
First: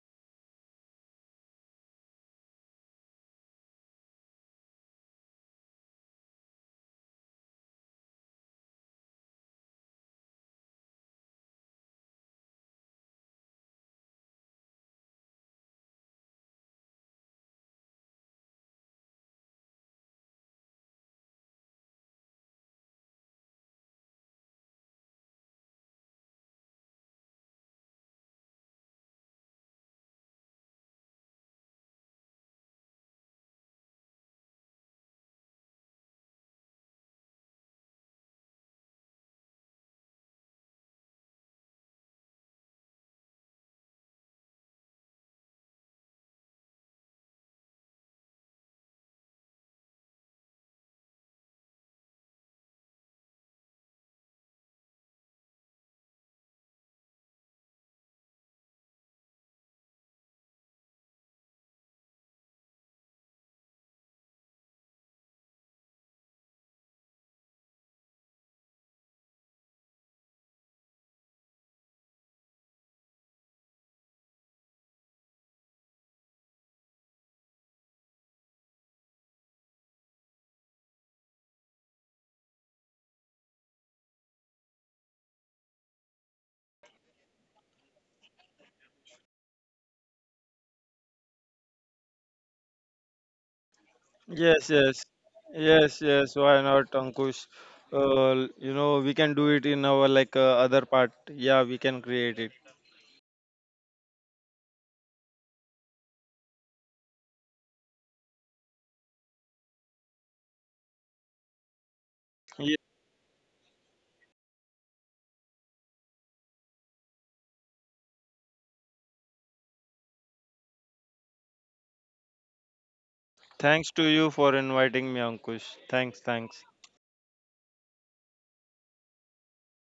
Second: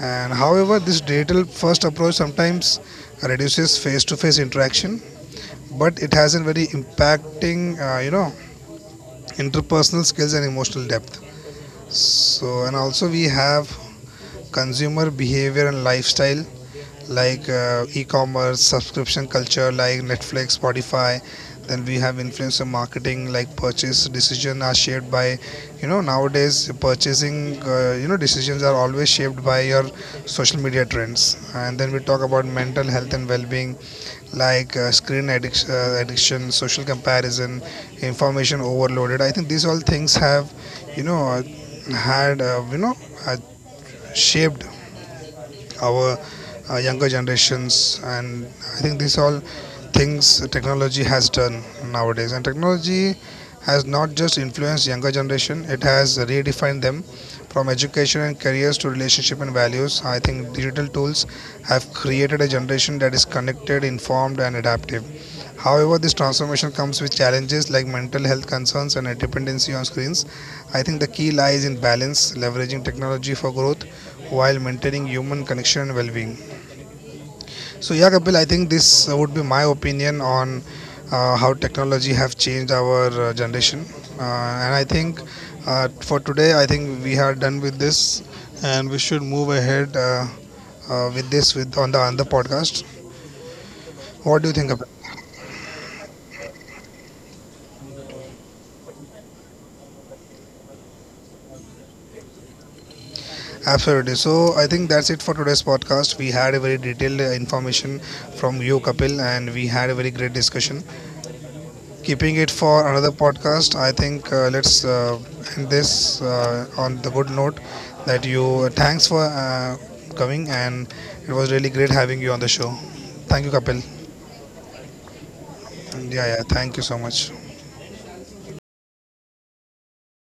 A: And however, this digital first approach sometimes reduces face-to-face interaction, but it has a very impacting, interpersonal skills and emotional depth. So, and also we have consumer behavior and lifestyle, like e-commerce, subscription culture like Netflix, Spotify. Then we have influencer marketing, like purchase decision are shaped by, nowadays purchasing decisions are always shaped by your social media trends. And then we talk about mental health and well-being, like screen addiction, social comparison, information overloaded. I think these all things have, you know, uh, had uh, shaped our younger generations. And I think these all things technology has done nowadays. And technology has not just influenced younger generation; it has redefined them. From education and careers to relationship and values, I think digital tools have created a generation that is connected, informed, and adaptive. However, this transformation comes with challenges like mental health concerns and a dependency on screens. I think the key lies in balance, leveraging technology for growth while maintaining human connection and well being. So, yeah, Kapil, I think this would be my opinion on how technology have changed our generation. And I think for today, I think we are done with this, and we should move ahead, with this with on the podcast. What do you
B: Yes,
A: think, Kapil?
B: yes, yes, yes. Why not, Ankush? You know, we can do it in our like other part. Yeah, we can create it.
A: Absolutely. So I think that's it for today's podcast. We had a very detailed information from you, Kapil, and we had a very great discussion. Keeping it
B: Yeah,
A: for another podcast, I think let's, end this on the good note, that you, thanks for coming, and it was really great having you on the show. Thank you, Kapil.
B: thanks to you for inviting me, Ankush.
A: And
B: Thanks,
A: yeah, yeah.
B: thanks.
A: Thank you so much.